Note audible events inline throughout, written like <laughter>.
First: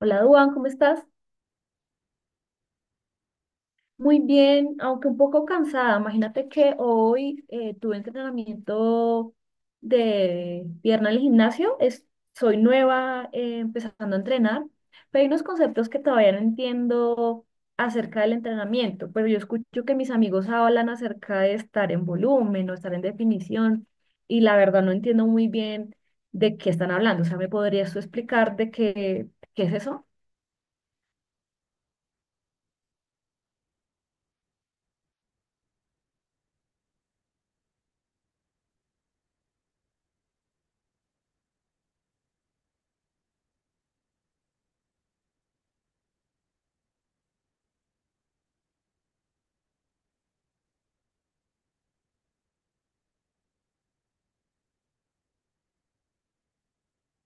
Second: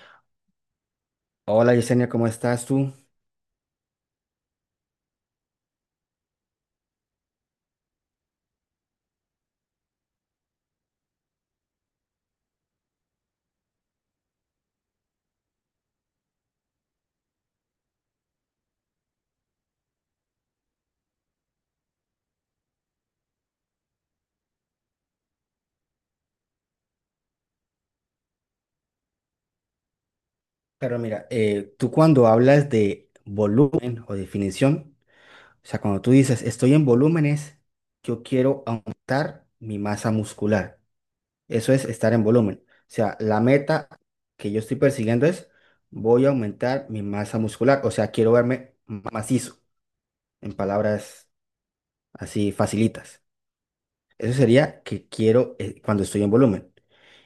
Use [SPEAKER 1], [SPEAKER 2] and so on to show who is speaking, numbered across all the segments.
[SPEAKER 1] Hola, Duan, ¿cómo estás?
[SPEAKER 2] Hola Yesenia, ¿cómo estás tú?
[SPEAKER 1] Muy bien, aunque un poco cansada. Imagínate que hoy tuve entrenamiento de pierna en el gimnasio. Soy nueva empezando a entrenar, pero hay unos conceptos que todavía no entiendo acerca del entrenamiento. Pero yo escucho que mis amigos hablan acerca de estar en volumen o estar en definición, y la verdad no entiendo muy bien de qué están hablando. O sea, ¿me podrías tú explicar qué es eso?
[SPEAKER 2] Pero mira, tú cuando hablas de volumen o definición, o sea, cuando tú dices estoy en volúmenes, yo quiero aumentar mi masa muscular. Eso es estar en volumen. O sea, la meta que yo estoy persiguiendo es voy a aumentar mi masa muscular. O sea, quiero verme macizo, en palabras así facilitas. Eso sería que quiero cuando estoy en volumen.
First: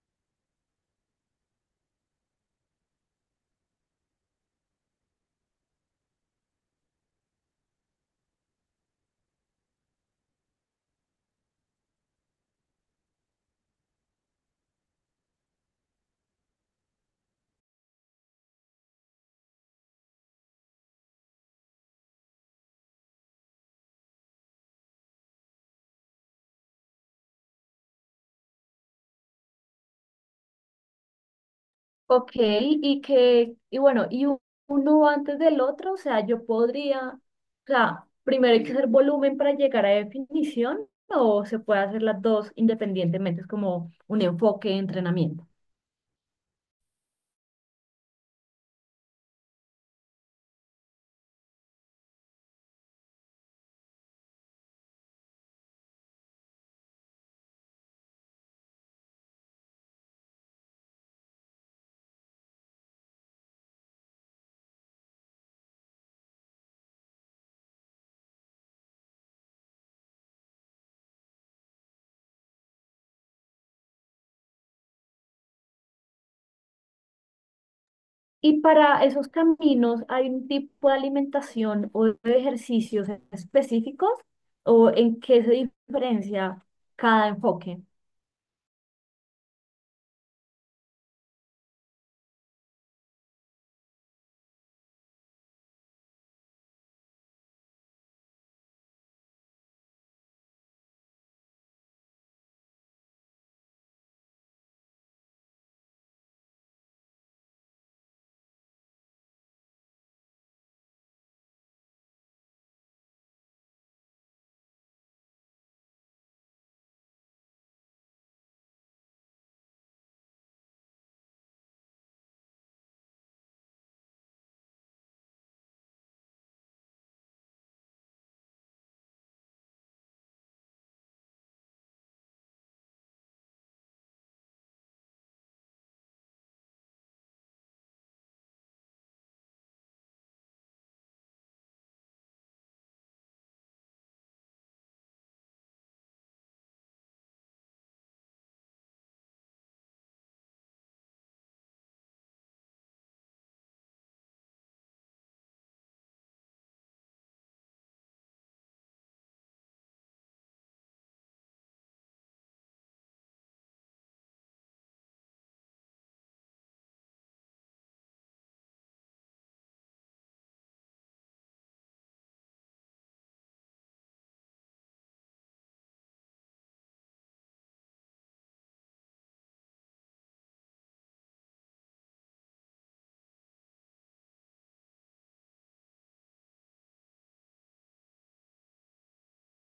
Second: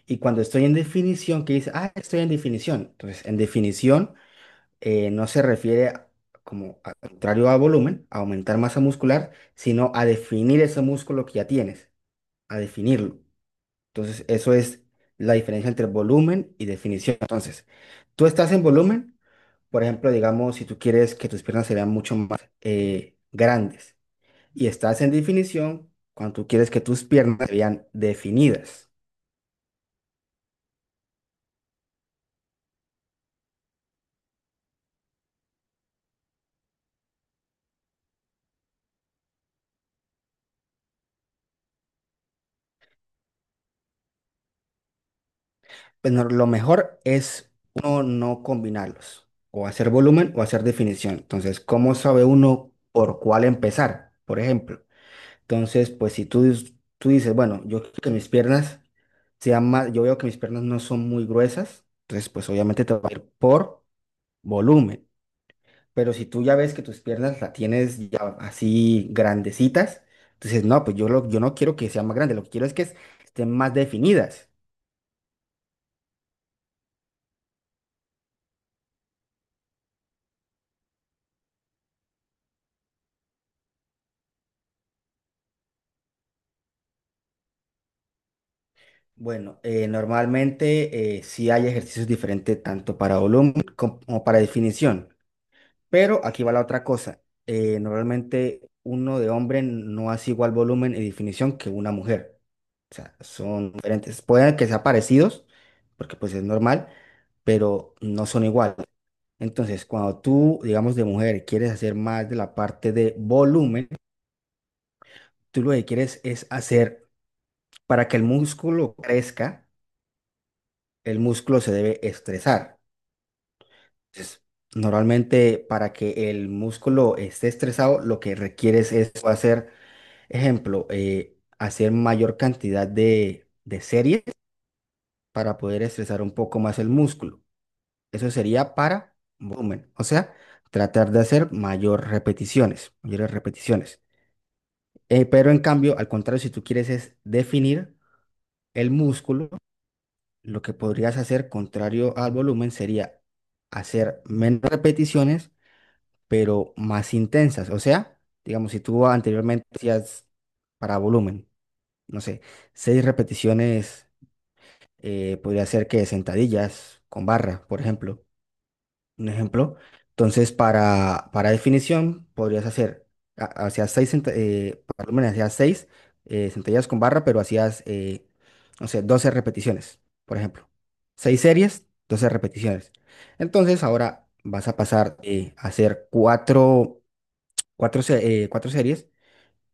[SPEAKER 2] Y cuando estoy en definición, que dice, ah, estoy en definición. Entonces, en definición, no se refiere al contrario a volumen, a aumentar masa muscular, sino a definir ese músculo que ya tienes, a definirlo. Entonces, eso es la diferencia entre volumen y definición. Entonces, tú estás en volumen, por ejemplo, digamos, si tú quieres que tus piernas se vean mucho más grandes, y estás en definición cuando tú quieres que tus piernas se vean definidas.
[SPEAKER 1] Ok, y que, y bueno, uno antes del otro, o sea, primero hay que hacer volumen para llegar a definición, o se puede hacer las dos independientemente, es como un enfoque de entrenamiento.
[SPEAKER 2] Bueno, lo mejor es uno no combinarlos, o hacer volumen o hacer definición. Entonces, ¿cómo sabe uno por cuál empezar? Por ejemplo. Entonces, pues si tú dices, bueno, yo quiero que mis piernas sean más, yo veo que mis piernas no son muy gruesas, entonces pues obviamente te va a ir por volumen. Pero si tú ya ves que tus piernas la tienes ya así grandecitas, entonces no, pues yo no quiero que sean más grandes, lo que quiero es que estén más definidas.
[SPEAKER 1] Y para esos caminos, ¿hay un tipo de alimentación o de ejercicios específicos? ¿O en qué se diferencia cada enfoque?
[SPEAKER 2] Bueno, normalmente sí hay ejercicios diferentes tanto para volumen como para definición, pero aquí va la otra cosa. Normalmente uno de hombre no hace igual volumen y definición que una mujer. O sea, son diferentes. Pueden que sean parecidos, porque pues es normal, pero no son iguales. Entonces, cuando tú, digamos, de mujer quieres hacer más de la parte de volumen, tú lo que quieres es hacer para que el músculo crezca, el músculo se debe estresar. Entonces, normalmente para que el músculo esté estresado, lo que requieres es hacer, ejemplo, hacer mayor cantidad de series para poder estresar un poco más el músculo. Eso sería para volumen, o sea, tratar de hacer mayor repeticiones, mayores repeticiones. Pero en cambio, al contrario, si tú quieres es definir el músculo, lo que podrías hacer contrario al volumen sería hacer menos repeticiones, pero más intensas. O sea, digamos, si tú anteriormente hacías para volumen, no sé, seis repeticiones, podría ser que sentadillas con barra, por ejemplo un ejemplo. Entonces, para definición, podrías hacer, hacías seis, cent- por hacías seis centellas con barra, pero hacías, no sé, 12 repeticiones, por ejemplo. Seis series, 12 repeticiones. Entonces, ahora vas a pasar a hacer cuatro series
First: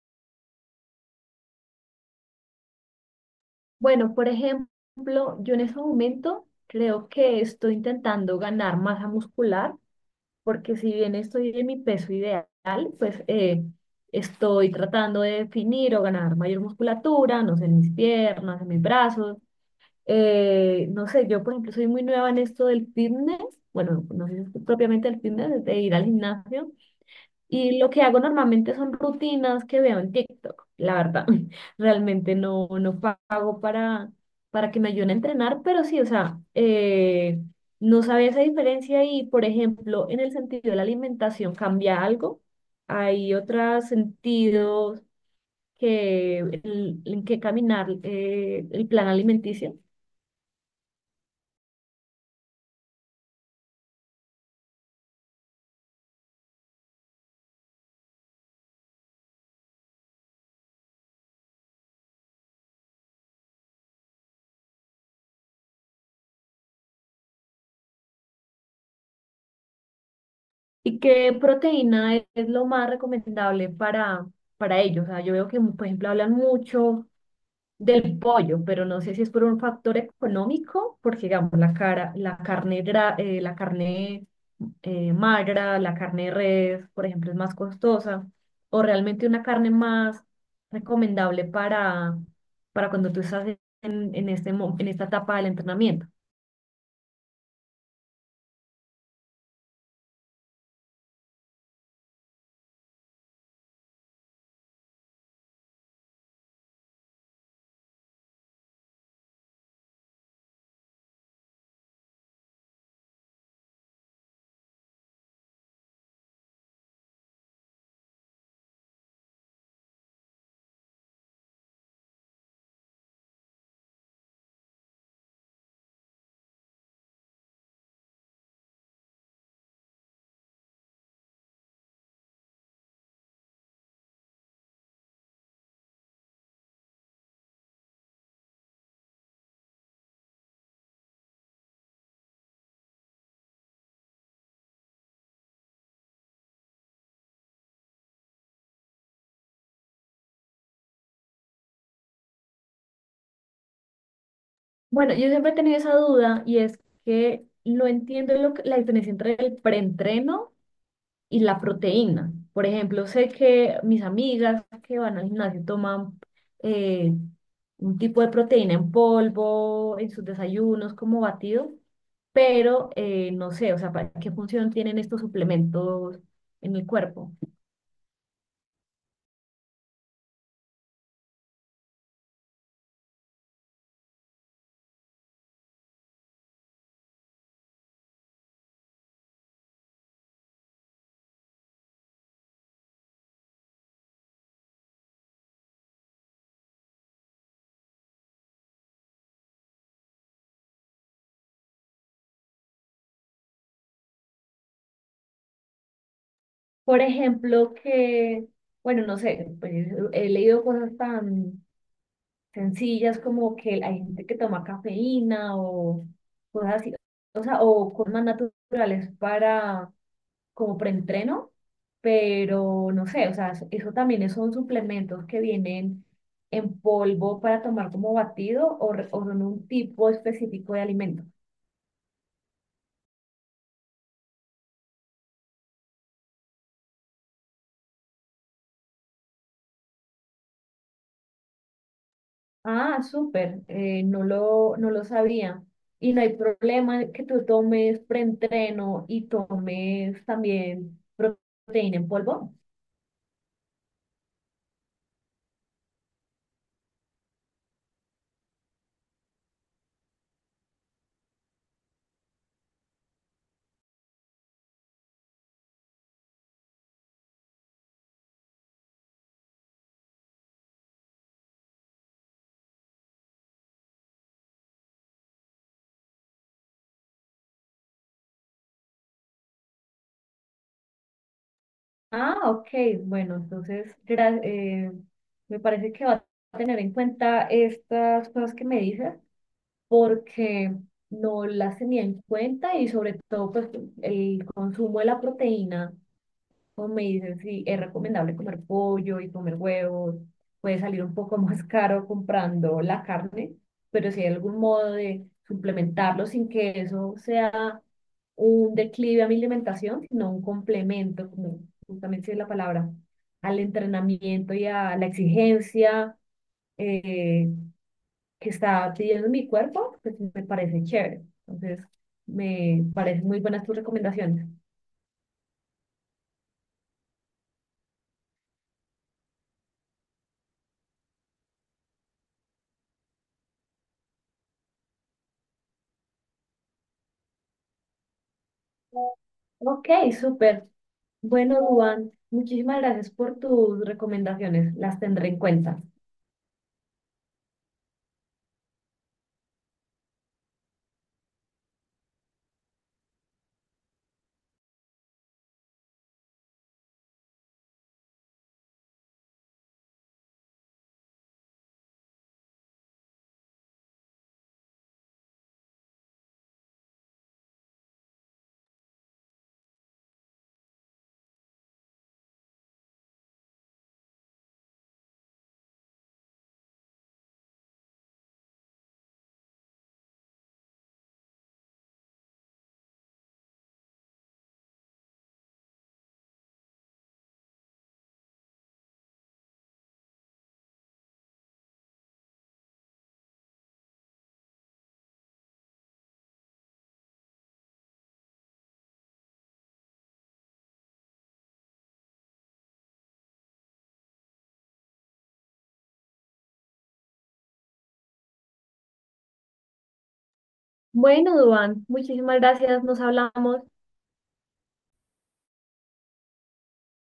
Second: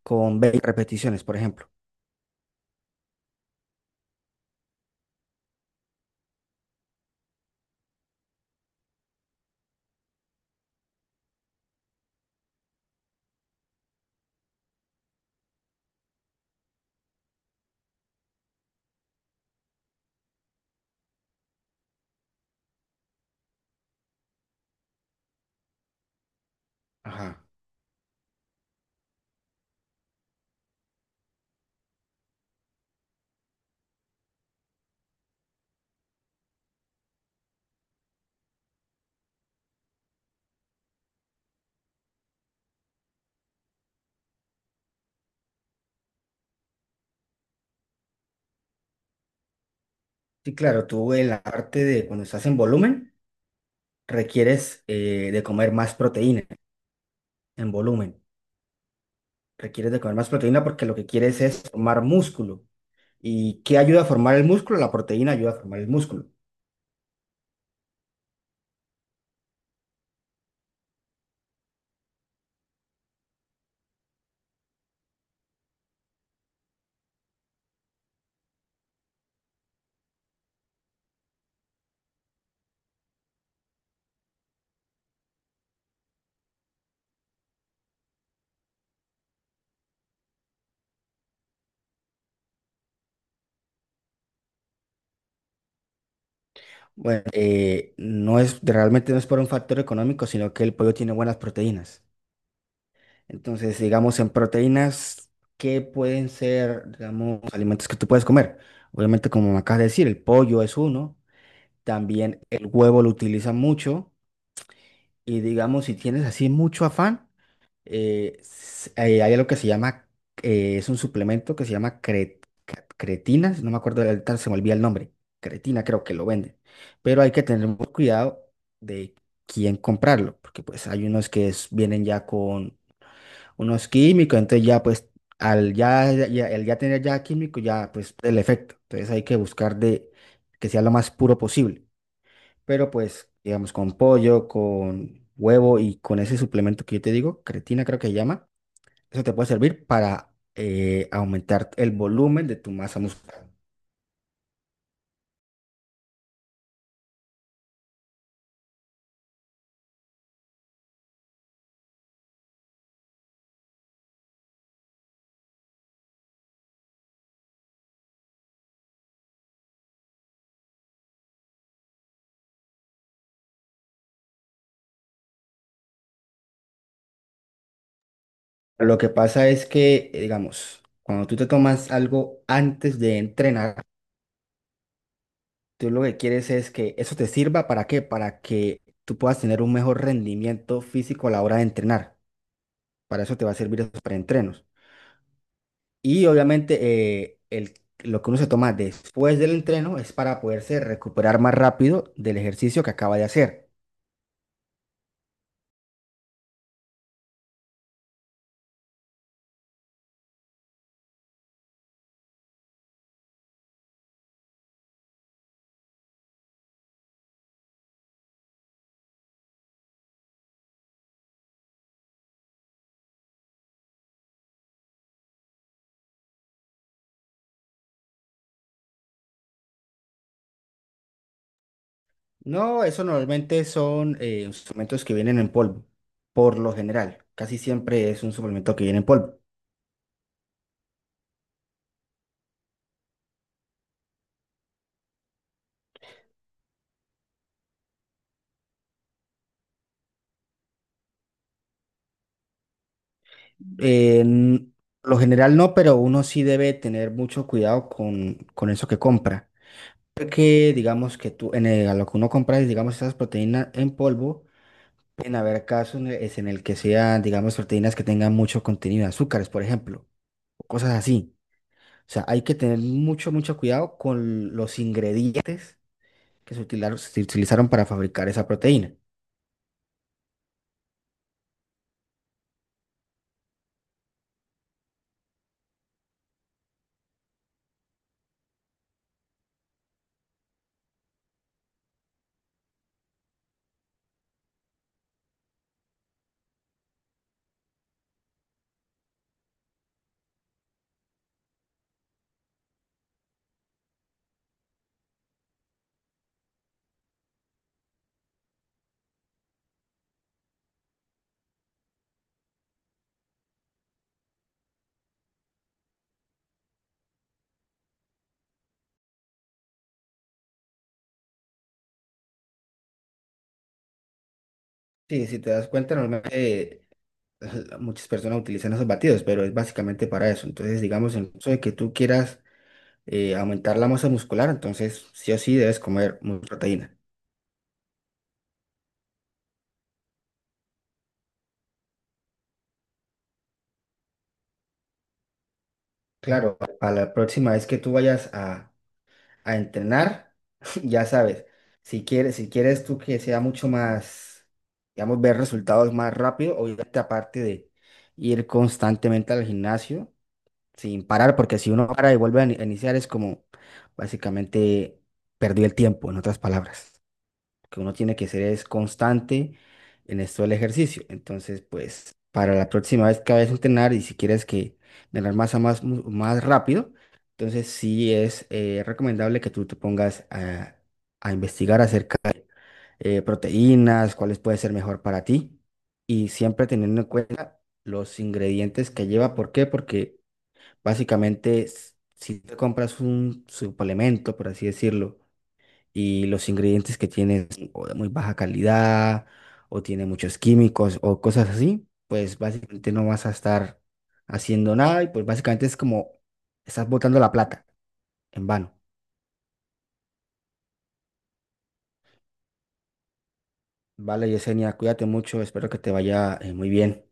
[SPEAKER 2] con 20 repeticiones, por ejemplo.
[SPEAKER 1] Bueno, por ejemplo, yo en ese momento creo que estoy intentando ganar masa muscular porque si bien estoy en mi peso ideal, pues eh, estoy tratando de definir o ganar mayor musculatura, no sé, en mis piernas, en mis brazos. No sé, yo por ejemplo soy muy nueva en esto del fitness, bueno, no sé si es propiamente el fitness, de ir al gimnasio,
[SPEAKER 2] Ajá.
[SPEAKER 1] y lo que hago normalmente son rutinas que veo en TikTok, la verdad. <laughs> Realmente no pago para que me ayuden a entrenar, pero sí, o sea, no sabía esa diferencia y, por ejemplo, en el sentido de la alimentación cambia algo. Hay otros sentidos en que caminar el plan alimenticio
[SPEAKER 2] Sí, claro, tú en la parte de cuando estás en volumen, requieres de comer más proteína en volumen. Requieres de comer más proteína porque lo que quieres es formar músculo. ¿Y qué ayuda a formar el músculo? La proteína ayuda a formar el músculo.
[SPEAKER 1] y qué proteína es lo más recomendable para ellos. O sea, yo veo que, por ejemplo, hablan mucho. Del pollo, pero no sé si es por un factor económico, porque digamos la carne la carne magra, la carne de res, por ejemplo, es más costosa, o realmente una carne más recomendable para cuando tú estás en en esta etapa del entrenamiento.
[SPEAKER 2] Bueno, no es, realmente no es por un factor económico, sino que el pollo tiene buenas proteínas. Entonces, digamos, en proteínas, ¿qué pueden ser, digamos, alimentos que tú puedes comer? Obviamente, como me acabas de decir, el pollo es uno. También el huevo lo utilizan mucho. Y digamos, si tienes así mucho afán, hay algo que se llama, es un suplemento que se llama cretina, no me acuerdo, ahorita se me olvida el nombre, cretina creo que lo venden, pero hay que tener mucho cuidado de quién comprarlo, porque pues hay unos que vienen ya con unos químicos, entonces ya pues al ya tener ya químico, ya pues el efecto, entonces hay que buscar de que sea lo más puro posible, pero pues, digamos, con pollo, con huevo y con ese suplemento que yo te digo, creatina creo que se llama, eso te puede servir para aumentar el volumen de tu masa muscular.
[SPEAKER 1] Bueno, yo siempre he tenido esa duda y es que no entiendo la diferencia entre el preentreno y la proteína. Por ejemplo, sé que mis amigas que van al gimnasio toman eh, un tipo de proteína en polvo, en sus desayunos como batido, pero no sé, o sea, ¿para qué función tienen estos suplementos en el cuerpo?
[SPEAKER 2] Lo que pasa es que, digamos, cuando tú te tomas algo antes de entrenar, tú lo que quieres es que eso te sirva para qué, para que tú puedas tener un mejor rendimiento físico a la hora de entrenar. Para eso te va a servir esos preentrenos. Y obviamente eh, el, lo que uno se toma después del entreno es para poderse recuperar más rápido del ejercicio que acaba de hacer.
[SPEAKER 1] Por ejemplo, bueno, no sé, pues, he leído cosas tan sencillas como que hay gente que toma cafeína o cosas así, o sea, o cosas más naturales para como preentreno, pero no sé, o sea, eso también son suplementos que vienen en polvo para tomar como batido o en un tipo específico de alimento.
[SPEAKER 2] No, eso normalmente son suplementos que vienen en polvo, por lo general. Casi siempre es un suplemento que viene en polvo.
[SPEAKER 1] Ah, súper, no lo sabía. Y no hay problema que tú tomes preentreno y tomes también proteína en polvo.
[SPEAKER 2] Eh, n- lo general no, pero uno sí debe tener mucho cuidado con eso que compra. Porque digamos que tú, a lo que uno compra, digamos, esas proteínas en polvo. En haber casos es en el que sean, digamos, proteínas que tengan mucho contenido de azúcares, por ejemplo, o cosas así. O sea, hay que tener mucho, mucho cuidado con los ingredientes que se utilizaron para fabricar esa proteína.
[SPEAKER 1] Ah, ok, bueno, entonces me parece que va a tener en cuenta estas cosas que me dices porque no las tenía en cuenta y sobre todo pues el consumo de la proteína, como me dicen, sí, es recomendable comer pollo y comer huevos, puede salir un poco <laughs> más caro comprando la carne, pero si hay algún modo de suplementarlo sin que eso sea un declive a mi alimentación, sino un complemento, como justamente es la palabra, al entrenamiento y a la exigencia. eh, que está pidiendo mi cuerpo, pues me parece chévere. Entonces, me parecen muy buenas tus recomendaciones.
[SPEAKER 2] Sí, si te das cuenta, normalmente muchas personas utilizan esos batidos, pero es básicamente para eso. Entonces, digamos, en caso de que tú quieras aumentar la masa muscular, entonces sí o sí debes comer mucha proteína.
[SPEAKER 1] Ok, súper. Bueno, Duan, muchísimas gracias por tus recomendaciones. Las tendré en cuenta.
[SPEAKER 2] Claro, para la próxima vez que tú vayas a entrenar, <laughs> ya sabes, si quieres tú que sea mucho más, digamos, ver resultados más rápido, obviamente aparte de ir constantemente al gimnasio sin parar, porque si uno para y vuelve a a iniciar es como básicamente perdió el tiempo, en otras palabras que uno tiene que ser es constante en esto del ejercicio. Entonces, pues, para la próxima vez que vayas a entrenar y si quieres que ganar masa más, más rápido, entonces sí es recomendable que tú te pongas a investigar acerca de proteínas, cuáles pueden ser mejor para ti y siempre teniendo en cuenta los ingredientes que lleva. ¿Por qué? Porque básicamente si te compras un suplemento, por así decirlo, y los ingredientes que tiene son o de muy baja calidad o tiene muchos químicos o cosas así, pues básicamente no vas a estar haciendo nada y pues básicamente es como estás botando la plata en vano.
[SPEAKER 1] Bueno, Duan, muchísimas gracias. Nos hablamos.
[SPEAKER 2] Vale, Yesenia, cuídate mucho, espero que te vaya muy bien.